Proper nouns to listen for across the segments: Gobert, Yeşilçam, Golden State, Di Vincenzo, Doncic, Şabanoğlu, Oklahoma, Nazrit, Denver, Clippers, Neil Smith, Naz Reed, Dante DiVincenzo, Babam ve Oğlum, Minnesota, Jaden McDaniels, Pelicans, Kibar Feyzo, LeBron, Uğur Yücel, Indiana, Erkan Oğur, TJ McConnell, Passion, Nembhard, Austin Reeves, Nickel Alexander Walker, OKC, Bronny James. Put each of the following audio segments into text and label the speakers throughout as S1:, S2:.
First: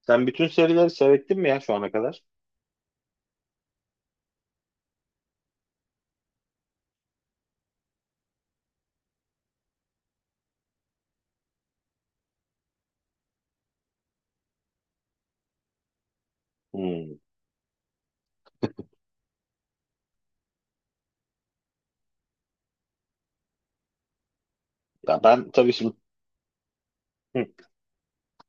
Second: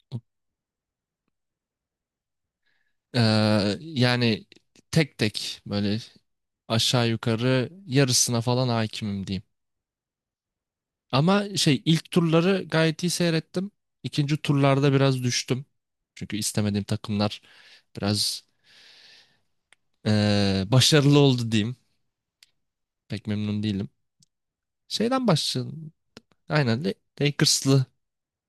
S1: Sen bütün serileri seyrettin mi ya şu ana kadar?
S2: Yani tek tek böyle aşağı yukarı yarısına falan hakimim diyeyim. Ama şey ilk turları gayet iyi seyrettim. İkinci turlarda biraz düştüm. Çünkü istemediğim
S1: Hmm.
S2: takımlar biraz başarılı oldu diyeyim. Pek memnun değilim.
S1: Ya
S2: Şeyden
S1: ben tabii
S2: başlayalım.
S1: şimdi.
S2: Aynen
S1: Hı.
S2: Lakers'lı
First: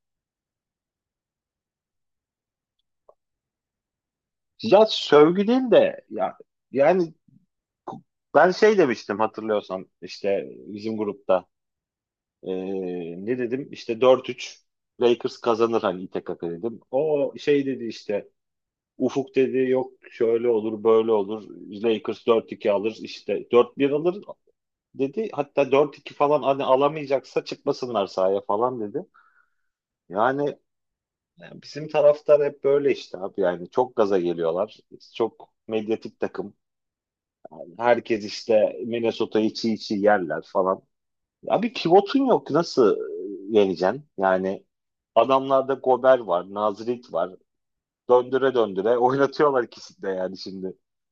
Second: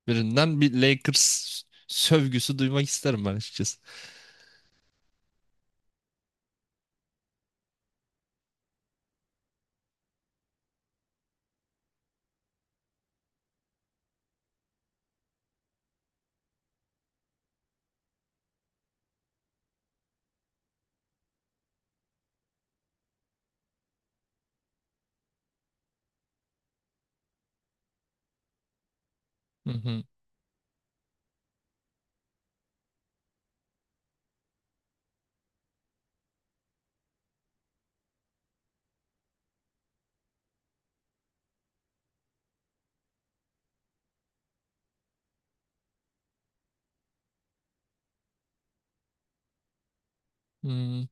S2: birinden bir Lakers sövgüsü duymak isterim ben açıkçası.
S1: Ya sövgü değil de ya, yani ku- ben şey demiştim, hatırlıyorsan işte bizim grupta. Ne dedim işte, dört üç Lakers kazanır hani, İTKK dedim. O şey dedi işte. Ufuk dedi, yok, şöyle olur böyle olur, Lakers dört iki alır işte, dört bir alır dedi. Hatta dört iki falan hani alamayacaksa çıkmasınlar sahaya falan dedi.
S2: Hı hı.
S1: Yani Yani bizim taraftar hep böyle işte abi, yani çok gaza geliyorlar. Çok medyatik takım. Herkes işte Minnesota'yı çiğ çiğ yerler falan. Abi pivotun yok, nasıl yeneceksin? Yani adamlarda Gober var, Nazirik var. Döndüre döndüre oynatıyorlar ikisini de yani şimdi.
S2: Hmm.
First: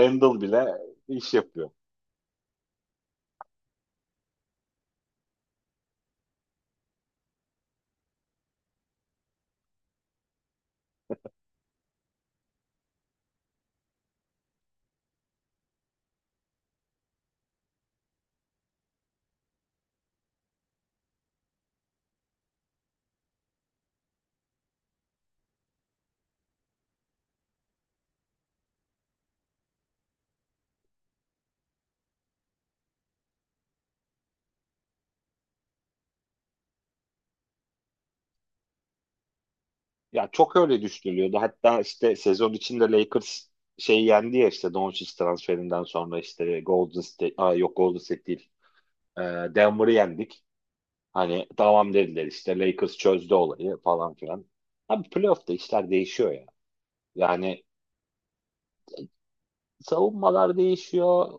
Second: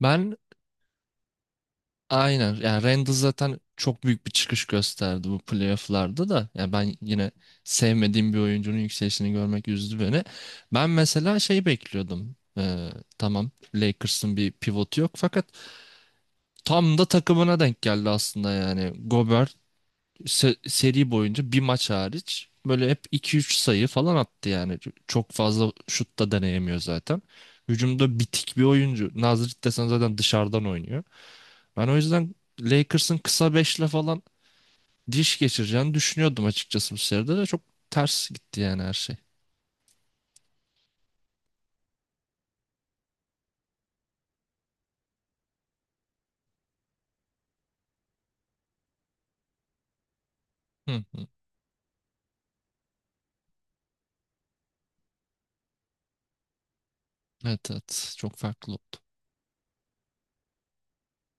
S2: Ben
S1: bile iş yapıyor.
S2: Aynen. Yani Randall zaten çok büyük bir çıkış gösterdi bu playoff'larda da. Yani ben yine sevmediğim bir oyuncunun yükselişini görmek üzdü beni. Ben mesela şey bekliyordum. Tamam, Lakers'ın bir pivotu yok fakat tam da takımına denk geldi aslında yani. Gobert seri boyunca bir maç hariç böyle hep iki üç sayı falan attı yani. Çok fazla şut da deneyemiyor zaten. Hücumda bitik bir oyuncu. Nazrit desen zaten dışarıdan oynuyor. Ben o yüzden Lakers'ın kısa beşle falan diş geçireceğini düşünüyordum açıkçası, bu seride de çok ters gitti yani her şey.
S1: Ya çok öyle düşünülüyordu. Hatta işte sezon içinde Lakers şey yendi ya, işte Doncic transferinden sonra işte Golden State, aa yok, Golden State değil. Ee, Denver'ı yendik.
S2: Hı hı.
S1: Hani tamam dediler işte, Lakers çözdü olayı falan filan. Abi playoff'ta işler değişiyor ya. Yani
S2: Evet, evet, çok farklı oldu.
S1: savunmalar değişiyor.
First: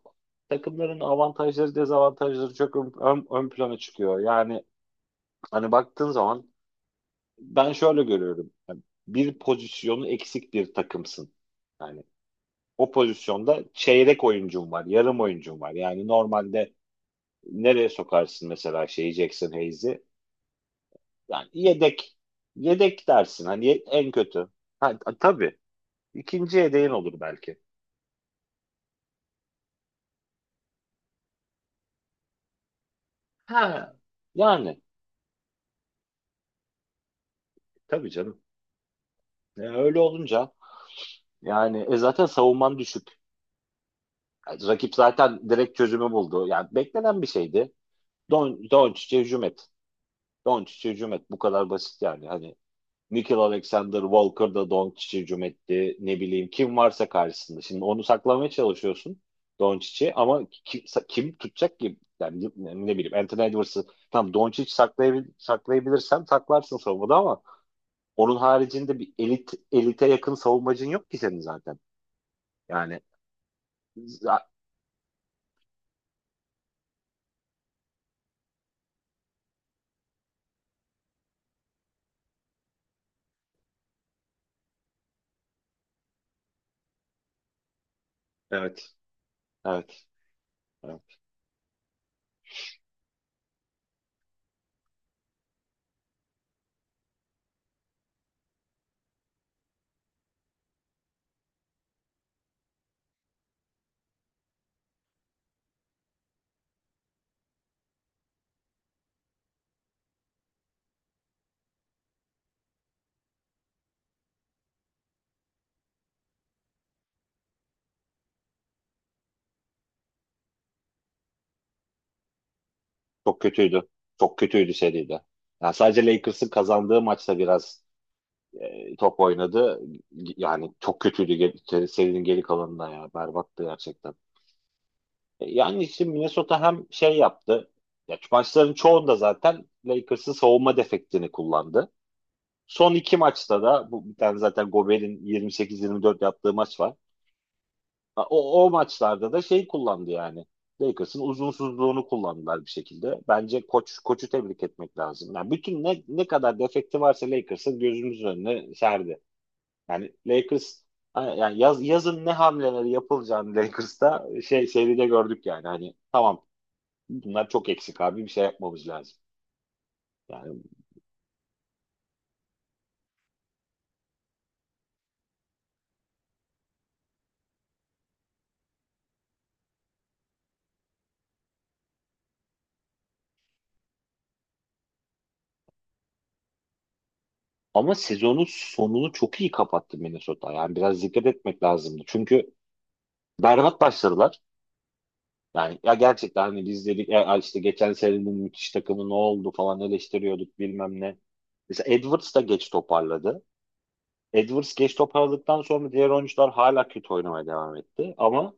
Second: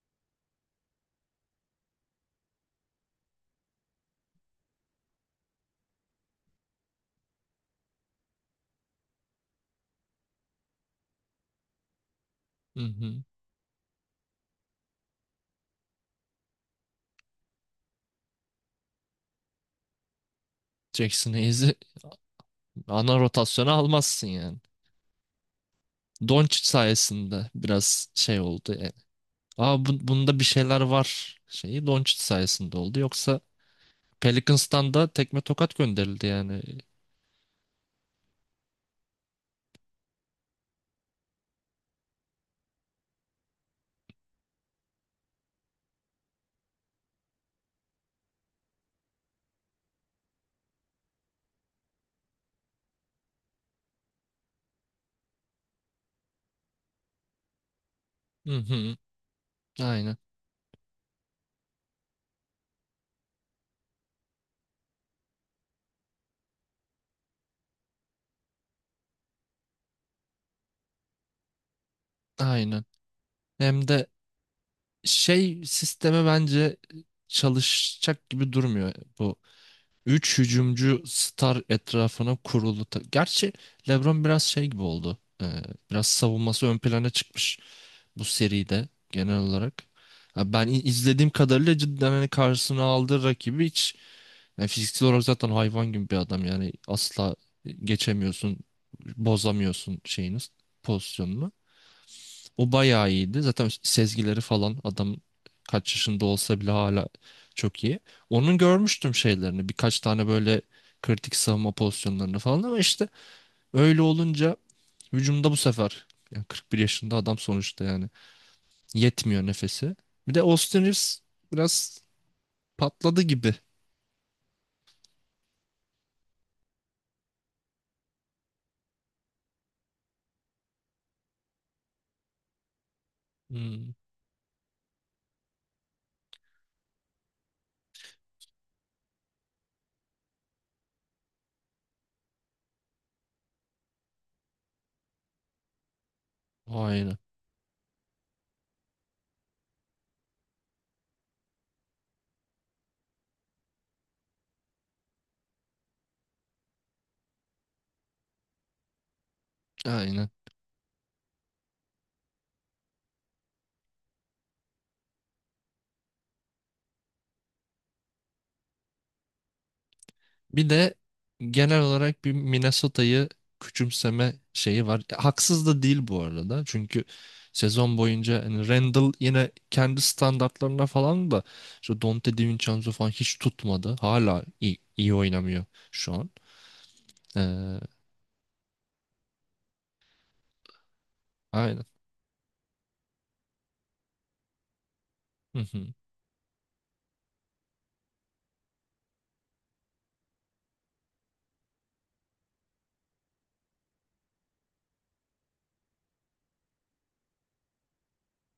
S1: Takımların avantajları dezavantajları çok ön plana çıkıyor. Yani hani baktığın zaman ben şöyle görüyorum. Yani bir pozisyonu eksik bir takımsın. Yani
S2: Hı
S1: o
S2: hı.
S1: pozisyonda çeyrek oyuncum var, yarım oyuncum var. Yani normalde nereye sokarsın mesela şeyi, Jackson Hayes'i?
S2: Jackson
S1: Yani
S2: Hayes'i
S1: yedek,
S2: ana
S1: dersin hani,
S2: rotasyona
S1: en
S2: almazsın
S1: kötü.
S2: yani.
S1: Ha, tabii ikinci
S2: Doncic
S1: yedeğin olur
S2: sayesinde
S1: belki.
S2: biraz şey oldu yani. Aa, bunda bir şeyler var, şeyi Doncic sayesinde oldu. Yoksa
S1: Ha yani,
S2: Pelicans'tan da tekme tokat gönderildi yani.
S1: tabii canım. Öyle olunca yani, zaten savunman düşük. Yani rakip zaten direkt çözümü buldu. Yani beklenen bir şeydi. Doncic'e hücum et. Doncic'e hücum et. Bu kadar basit yani. Hani Nickel Alexander Walker da Doncic'e hücum etti. Ne bileyim kim varsa karşısında. Şimdi onu saklamaya
S2: Hı hı.
S1: çalışıyorsun Doncic'i,
S2: Aynen,
S1: ama kim tutacak ki? Yani ne bileyim Anthony Edwards'ı tam Doncic saklayabilirsen saklarsın savunmada, ama onun haricinde bir elite yakın savunmacın yok ki senin zaten.
S2: aynen.
S1: Yani
S2: Hem de
S1: za-
S2: şey sisteme bence çalışacak gibi durmuyor bu. Üç hücumcu star etrafına kurulu. Gerçi LeBron biraz şey gibi oldu. Biraz savunması ön plana çıkmış bu seride
S1: evet,
S2: genel olarak.
S1: evet,
S2: Ha, ben
S1: evet.
S2: izlediğim kadarıyla cidden hani karşısına aldığı rakibi hiç, yani fiziksel olarak zaten hayvan gibi bir adam yani, asla geçemiyorsun, bozamıyorsun şeyiniz pozisyonunu. O bayağı iyiydi. Zaten sezgileri falan adam kaç yaşında olsa bile hala çok iyi. Onun görmüştüm şeylerini. Birkaç tane böyle kritik savunma pozisyonlarını falan, ama işte öyle olunca hücumda bu sefer yani 41 yaşında adam sonuçta yani, yetmiyor nefesi. Bir de Austin Reeves biraz patladı
S1: Çok
S2: gibi.
S1: kötüydü. Çok kötüydü seride. Yani sadece Lakers'ın kazandığı maçta biraz top oynadı. Yani çok kötüydü serinin geri kalanında ya. Berbattı
S2: Hmm,
S1: gerçekten. Yani işte Minnesota hem şey yaptı. Ya, şu maçların çoğunda zaten Lakers'ın savunma defektini kullandı. Son iki maçta da bu, bir tane zaten Gobert'in 28-24 yaptığı maç var.
S2: aynen.
S1: Ha, o maçlarda da şey kullandı yani. Lakers'ın uzunsuzluğunu kullandılar bir şekilde. Bence koçu tebrik etmek lazım. Yani bütün ne kadar defekti varsa Lakers'ın, gözümüzün önüne serdi. Yani
S2: Aynen.
S1: Lakers, yani yazın ne hamleleri yapılacağını Lakers'ta şey, seride gördük yani. Hani tamam, bunlar çok eksik abi, bir şey yapmamız lazım. Yani
S2: Bir de genel olarak bir Minnesota'yı küçümseme şeyi var. Haksız da değil bu arada. Çünkü sezon boyunca hani Randall yine kendi standartlarına falan da işte Dante DiVincenzo falan hiç tutmadı. Hala iyi oynamıyor şu an. Ee,
S1: ama sezonun sonunu çok iyi kapattı Minnesota. Yani biraz dikkat etmek
S2: aynen.
S1: lazımdı. Çünkü berbat başladılar.
S2: Hı
S1: Yani
S2: hı.
S1: ya gerçekten, hani biz dedik ya işte, geçen senenin müthiş takımı ne oldu falan eleştiriyorduk bilmem ne. Mesela Edwards da geç toparladı. Edwards geç toparladıktan sonra diğer oyuncular hala kötü oynamaya devam etti. Ama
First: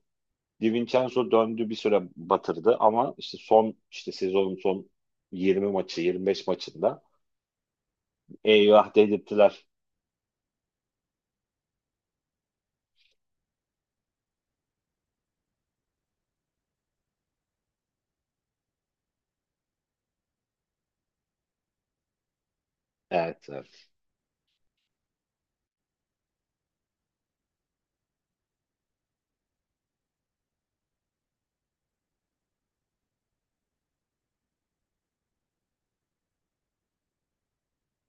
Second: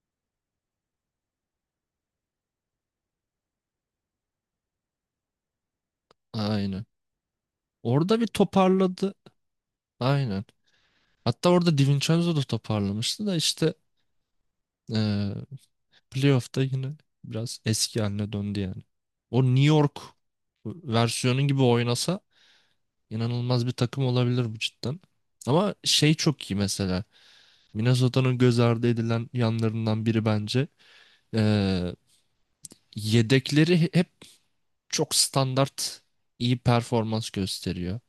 S1: Di Vincenzo döndü, bir süre batırdı, ama işte son, işte sezonun son 20 maçı 25
S2: Aynen.
S1: maçında
S2: Orada bir
S1: eyvah
S2: toparladı.
S1: dedirttiler.
S2: Aynen. Hatta orada DiVincenzo da toparlamıştı da işte, ee, playoff'ta yine biraz eski haline döndü yani. O New York versiyonu gibi oynasa
S1: Evet,
S2: inanılmaz bir
S1: evet.
S2: takım olabilir bu cidden. Ama şey çok iyi mesela. Minnesota'nın göz ardı edilen yanlarından biri bence. Ee, Yedekleri hep çok standart iyi performans gösteriyor.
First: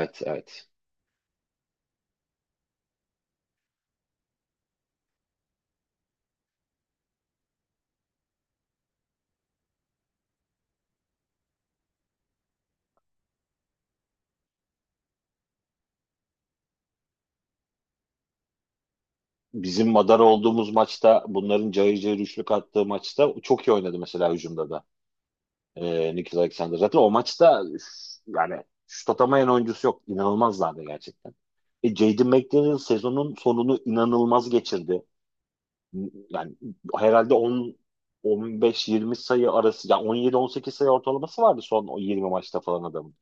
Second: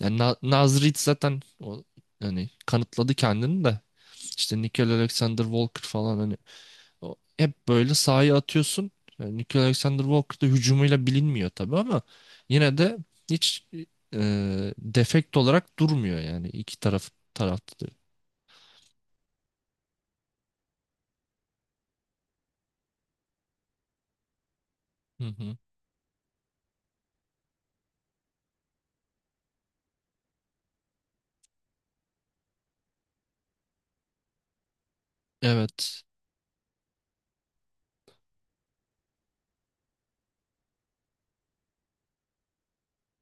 S2: Yani
S1: evet.
S2: Naz Reed zaten o, hani kanıtladı kendini de. İşte Nickel Alexander Walker falan hani, o hep böyle sahaya atıyorsun. Yani Nikola Alexander Walker da hücumuyla bilinmiyor tabii ama yine de hiç e, defekt olarak durmuyor yani iki taraf tarafta da.
S1: Bizim madar olduğumuz maçta, bunların cayır cayır üçlük attığı maçta çok iyi oynadı mesela hücumda da.
S2: Hı hı.
S1: Nikhil Alexander. Zaten o maçta üf, yani şut atamayan oyuncusu yok. İnanılmazlardı gerçekten. Jaden McDaniel sezonun sonunu inanılmaz geçirdi.
S2: Evet.
S1: Yani herhalde 10, 15-20 sayı arası, yani 17-18 sayı ortalaması vardı son o 20 maçta falan adamın.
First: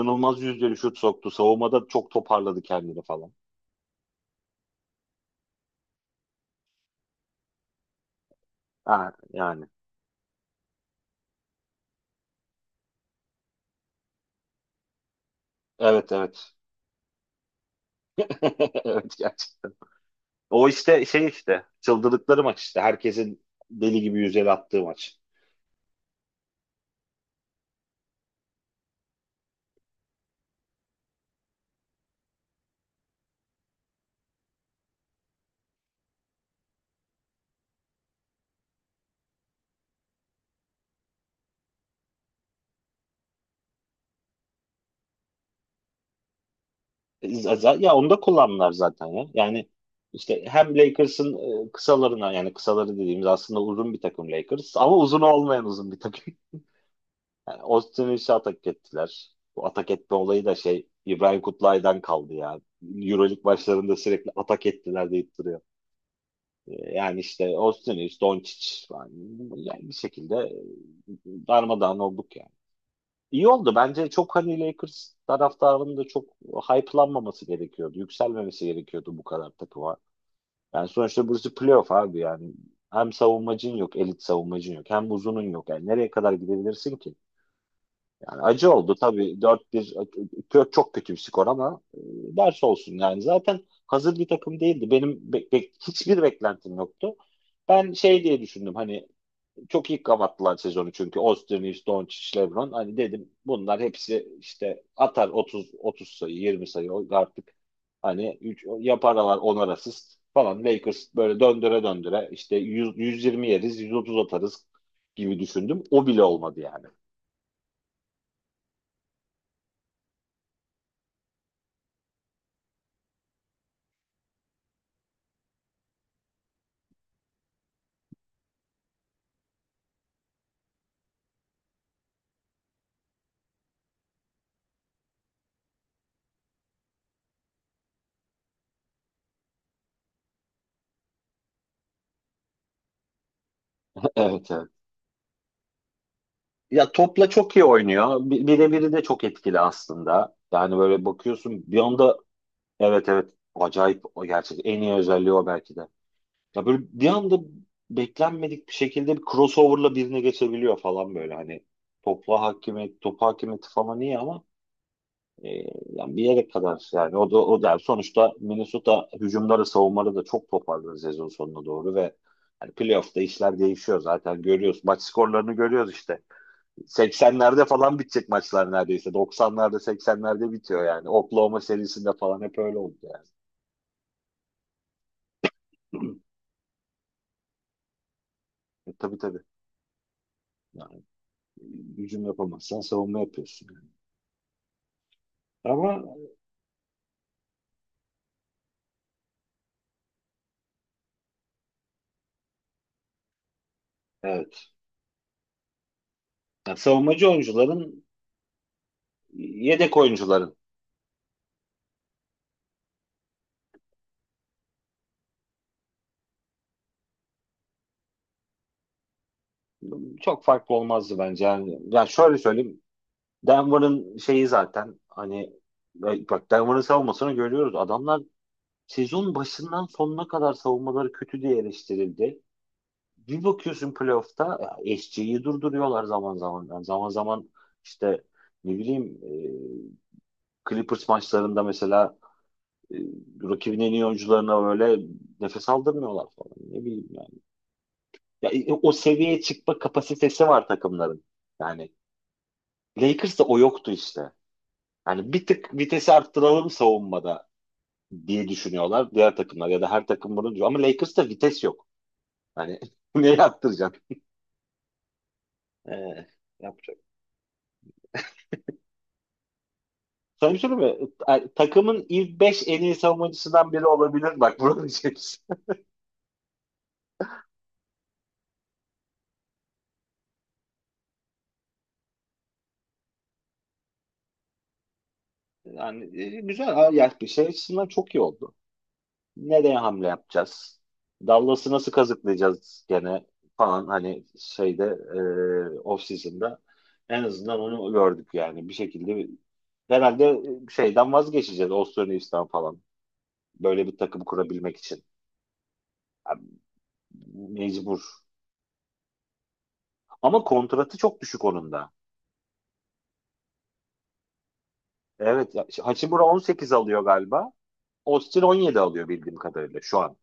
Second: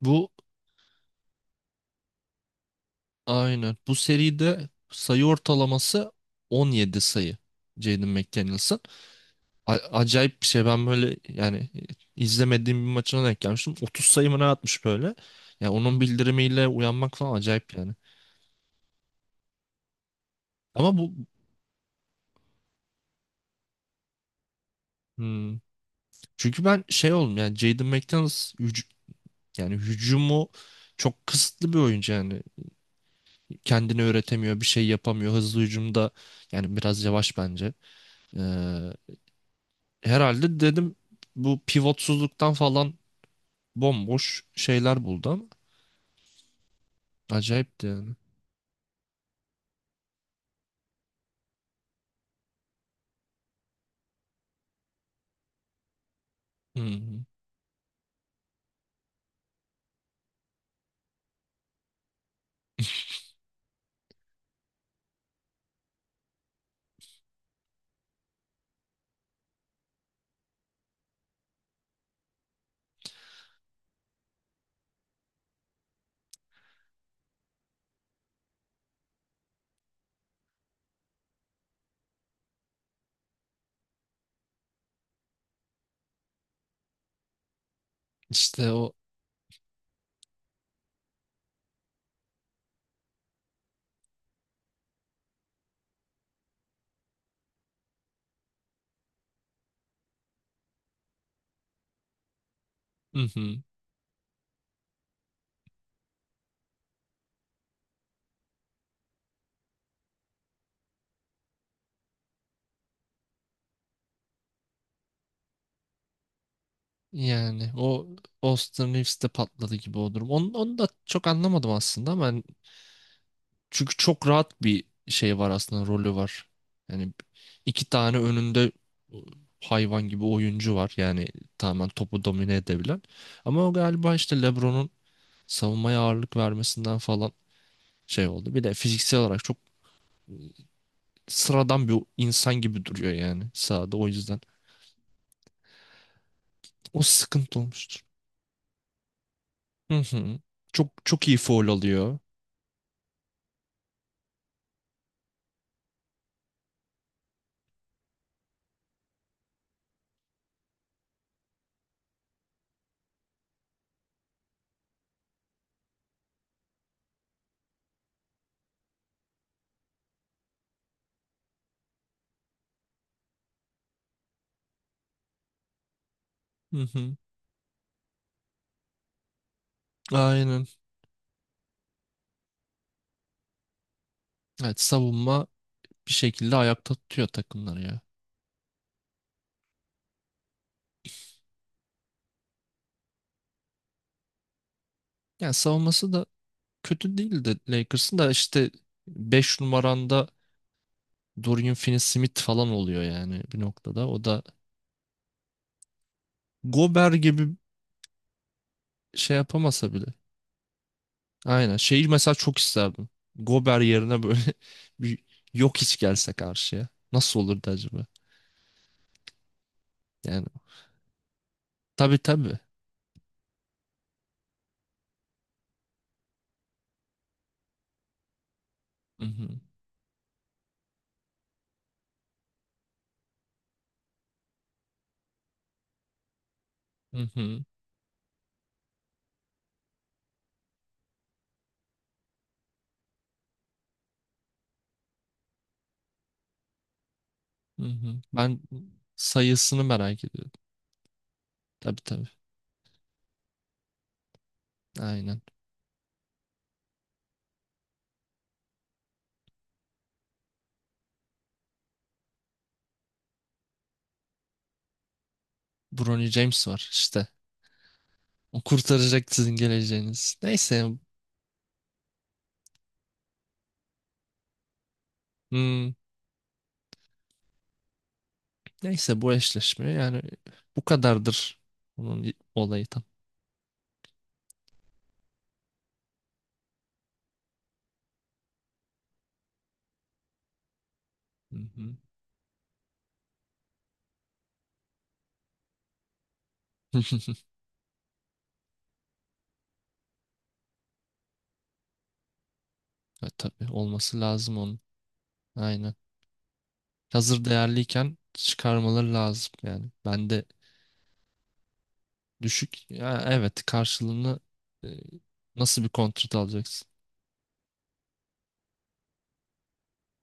S2: Bu
S1: yüzdeli şut soktu. Savunmada çok toparladı kendini falan.
S2: aynen. Bu seride sayı ortalaması 17 sayı. Jaden McDaniels'ın.
S1: Ha, yani.
S2: Acayip bir şey. Ben böyle yani izlemediğim bir maçına denk gelmiştim. 30 sayı mı ne atmış böyle. Ya onun
S1: Evet, evet.
S2: bildirimiyle uyanmak falan acayip yani.
S1: Evet, gerçekten. O
S2: Ama
S1: işte
S2: bu,
S1: şey, işte çıldırdıkları maç işte. Herkesin deli gibi yüzeli attığı maç.
S2: hmm. Çünkü ben şey oldum yani Jaden McDaniels, yani hücumu çok kısıtlı bir oyuncu yani. Kendini öğretemiyor, bir şey yapamıyor. Hızlı hücumda yani biraz yavaş bence. Ee, Herhalde dedim bu pivotsuzluktan falan bomboş şeyler buldu ama acayipti
S1: Ya onu
S2: yani.
S1: da kullandılar zaten ya. Yani işte hem Lakers'ın kısalarına, yani kısaları dediğimiz aslında uzun bir takım Lakers, ama uzun olmayan uzun bir takım.
S2: Hı hı.
S1: Yani Austin Reeves'e atak ettiler. Bu atak etme olayı da şey, İbrahim Kutlay'dan kaldı ya. Euroleague başlarında sürekli atak ettiler deyip duruyor. Yani işte Austin Reeves, Doncic falan. Yani bir şekilde darmadağın olduk yani. İyi oldu. Bence çok hani Lakers taraftarının da çok hype'lanmaması gerekiyordu. Yükselmemesi gerekiyordu bu kadar takıma. Yani sonuçta burası playoff abi yani. Hem savunmacın yok, elit savunmacın yok. Hem uzunun yok. Yani nereye kadar gidebilirsin ki? Yani
S2: İşte
S1: acı
S2: o,
S1: oldu tabii, dört bir, çok kötü bir skor, ama ders olsun yani. Zaten hazır bir takım değildi. Benim hiçbir beklentim yoktu. Ben şey diye düşündüm, hani çok iyi kapattılar sezonu, çünkü Osterniz, Doncic, LeBron, hani
S2: hı
S1: dedim
S2: hı.
S1: bunlar hepsi işte atar 30, 30 sayı, 20 sayı artık, hani 3 yaparlar, onar asist falan, Lakers böyle döndüre döndüre işte 100, 120 yeriz, 130 atarız gibi düşündüm. O bile olmadı yani.
S2: Yani o Austin Reeves'te patladı gibi o durum. Onu da çok anlamadım aslında ama hani, çünkü çok rahat bir şey var aslında, rolü var. Yani iki tane önünde e, hayvan gibi oyuncu var. Yani tamamen topu domine edebilen. Ama o galiba işte LeBron'un savunmaya ağırlık vermesinden falan şey oldu. Bir de fiziksel olarak çok sıradan bir insan gibi duruyor yani sahada o yüzden.
S1: Evet, evet. Ya
S2: O
S1: topla çok
S2: sıkıntı
S1: iyi
S2: olmuştur.
S1: oynuyor. Birebiri de çok etkili
S2: Hı
S1: aslında.
S2: hı.
S1: Yani
S2: Çok
S1: böyle
S2: çok iyi
S1: bakıyorsun
S2: faul
S1: bir
S2: alıyor.
S1: anda, evet, evet, acayip, o gerçek en iyi özelliği o belki de. Ya böyle bir anda beklenmedik bir şekilde bir crossover'la birine geçebiliyor falan, böyle hani topla hakimiyet, top hakimiyeti falan iyi, ama e, yani bir yere kadar, yani o da yani sonuçta Minnesota hücumları, savunmaları da çok toparladı sezon sonuna doğru ve hani playoff'ta işler değişiyor zaten, görüyoruz. Maç skorlarını görüyoruz işte.
S2: Hı hı.
S1: 80'lerde falan bitecek maçlar neredeyse. 90'larda, 80'lerde
S2: Aynen.
S1: bitiyor yani. Oklahoma serisinde falan hep öyle oldu yani.
S2: Evet, savunma bir şekilde ayakta tutuyor takımları ya.
S1: Tabii, tabii. Yani, hücum yapamazsan savunma yapıyorsun. Yani.
S2: Yani
S1: Ama
S2: savunması da kötü değildi Lakers'ın da, işte 5 numaranda Dorian Finney-Smith falan oluyor yani bir noktada. O da
S1: evet. Yani
S2: Gober
S1: savunmacı
S2: gibi
S1: oyuncuların,
S2: şey yapamasa
S1: yedek
S2: bile.
S1: oyuncuların
S2: Aynen. Şeyi mesela çok isterdim. Gober yerine böyle bir yok hiç gelse karşıya. Nasıl olurdu acaba?
S1: çok
S2: Yani
S1: farklı olmazdı bence. Yani
S2: tabii,
S1: şöyle
S2: tabii.
S1: söyleyeyim. Denver'ın şeyi zaten, hani bak, Denver'ın savunmasını görüyoruz. Adamlar
S2: Hı
S1: sezon
S2: hı,
S1: başından sonuna kadar savunmaları kötü diye eleştirildi. Bir bakıyorsun playoff'ta SG'yi durduruyorlar zaman zaman. Yani zaman
S2: hı
S1: zaman
S2: hı,
S1: işte ne bileyim, Clippers maçlarında mesela, e, rakibin en iyi oyuncularına böyle nefes aldırmıyorlar falan. Ne bileyim yani.
S2: hı hı.
S1: Ya,
S2: Ben
S1: o seviyeye çıkma
S2: sayısını merak
S1: kapasitesi
S2: ediyorum.
S1: var takımların. Yani
S2: Tabii, tabii.
S1: Lakers'ta o yoktu işte. Yani
S2: Aynen.
S1: bir tık vitesi arttıralım savunmada diye düşünüyorlar diğer takımlar, ya da her takım bunu diyor. Ama Lakers'ta vites yok. Yani neye arttıracaksın? Ee,
S2: Bronny James
S1: yap-
S2: var işte. O kurtaracak sizin geleceğiniz.
S1: Sana bir şey
S2: Neyse.
S1: söyleyeyim mi? Takımın ilk 5 en iyi savunmacısından biri olabilir. Bak, bunu diyeceksin.
S2: hmm, Neyse, bu eşleşme yani bu kadardır onun olayı tam.
S1: Yani güzel. Ha, ya bir şey açısından çok iyi oldu. Nereye hamle yapacağız?
S2: Hı
S1: Dallas'ı nasıl
S2: hı.
S1: kazıklayacağız gene falan, hani şeyde, off season'da en azından onu gördük, yani bir şekilde, herhalde şeyden vazgeçeceğiz, Austin Reeves'ten falan
S2: Tabii,
S1: böyle bir
S2: olması
S1: takım
S2: lazım
S1: kurabilmek
S2: onun.
S1: için.
S2: Aynen.
S1: Yani
S2: Hazır
S1: mecbur,
S2: değerliyken çıkarmaları lazım yani. Ben de
S1: ama kontratı çok düşük onun da.
S2: düşük. Ya, evet, karşılığını e,
S1: Evet ya,
S2: nasıl bir
S1: Hachimura
S2: kontrat
S1: 18
S2: alacaksın?
S1: alıyor galiba, Austin 17 alıyor bildiğim kadarıyla şu an.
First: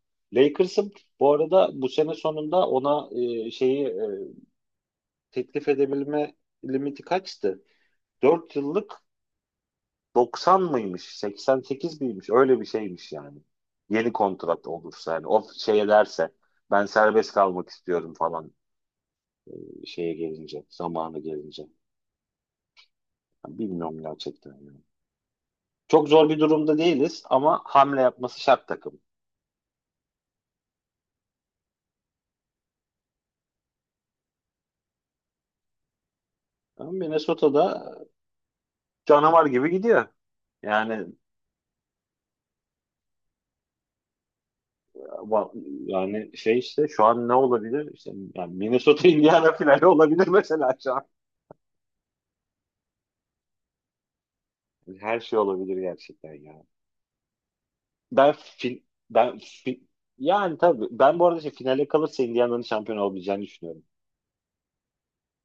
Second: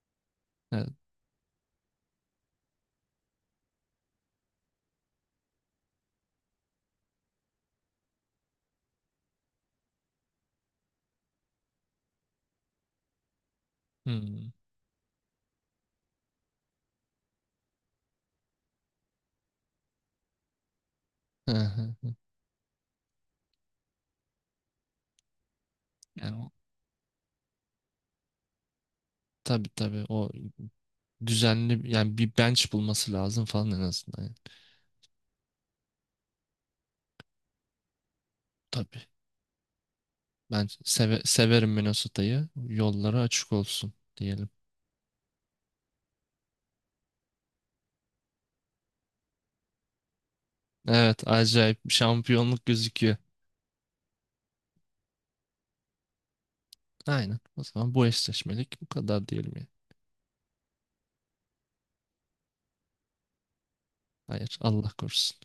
S2: Evet.
S1: Lakers'ın bu arada bu sene sonunda ona şeyi, teklif edebilme limiti kaçtı? 4 yıllık 90 mıymış? 88 miymiş? Öyle bir şeymiş yani. Yeni
S2: Hmm.
S1: kontrat olursa, yani o şey ederse, ben serbest kalmak istiyorum falan, şeye gelince, zamanı
S2: Hı
S1: gelince.
S2: hı.
S1: Yani bilmiyorum gerçekten. Yani. Çok zor
S2: Yani
S1: bir
S2: o,
S1: durumda değiliz ama hamle yapması şart takım.
S2: tabii, tabii, o düzenli yani bir bench bulması lazım falan en azından. Yani.
S1: Ama Minnesota'da
S2: Tabii.
S1: canavar gibi gidiyor.
S2: Ben
S1: Yani.
S2: severim Minnesota'yı. Yolları açık olsun diyelim.
S1: Ama. Yani şey işte şu an ne olabilir? İşte yani Minnesota Indiana finali olabilir mesela şu an.
S2: Evet, acayip bir şampiyonluk gözüküyor.
S1: Her şey olabilir gerçekten ya.
S2: Aynen. O zaman bu
S1: Ben
S2: eşleşmelik
S1: fin,
S2: bu kadar
S1: ben
S2: diyelim ya.
S1: fin- Yani tabii, ben bu arada şey, finale kalırsa Indiana'nın şampiyon olabileceğini düşünüyorum.
S2: Hayır, Allah korusun.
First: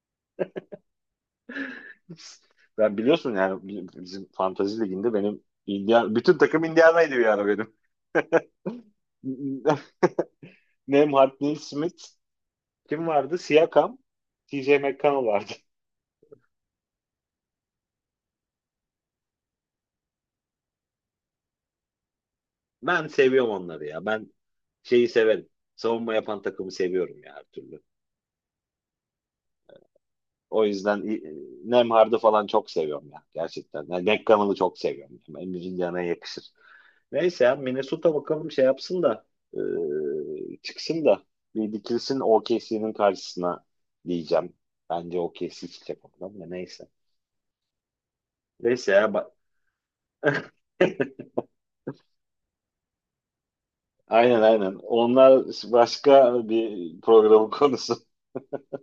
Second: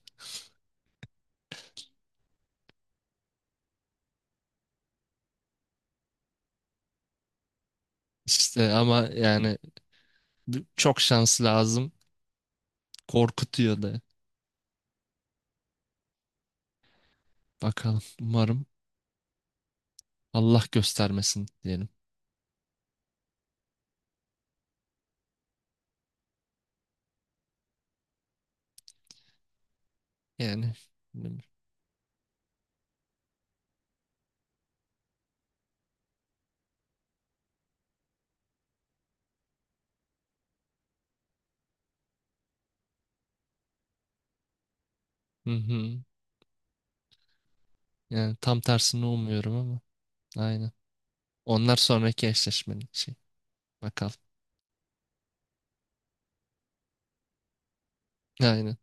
S1: Ben biliyorsun, yani bizim Fantasy Ligi'nde benim Indiana, bütün takım Indiana'ydı bir ara benim.
S2: İşte ama yani çok
S1: Nembhard,
S2: şans
S1: Neil
S2: lazım.
S1: Smith, kim vardı?
S2: Korkutuyor
S1: Siakam,
S2: da.
S1: TJ McConnell vardı.
S2: Bakalım, umarım Allah göstermesin diyelim.
S1: Ben seviyorum onları ya. Ben şeyi severim. Savunma yapan takımı seviyorum ya, her türlü. O
S2: Yani
S1: yüzden
S2: bilmiyorum.
S1: Nemhard'ı falan çok seviyorum ya gerçekten. Yani Nekkan'ı çok seviyorum. Yani Emre'nin yanına yakışır. Neyse ya, Minnesota bakalım şey yapsın da, e, çıksın da, bir dikilsin OKC'nin karşısına diyeceğim. Bence
S2: Hı
S1: OKC çıkacak
S2: hı.
S1: ondan da, neyse.
S2: Yani tam
S1: Neyse
S2: tersini
S1: ya, bak.
S2: umuyorum ama. Aynen. Onlar sonraki eşleşmenin şey. Bakalım.
S1: Aynen, aynen. Onlar başka bir programın konusu.
S2: Aynen.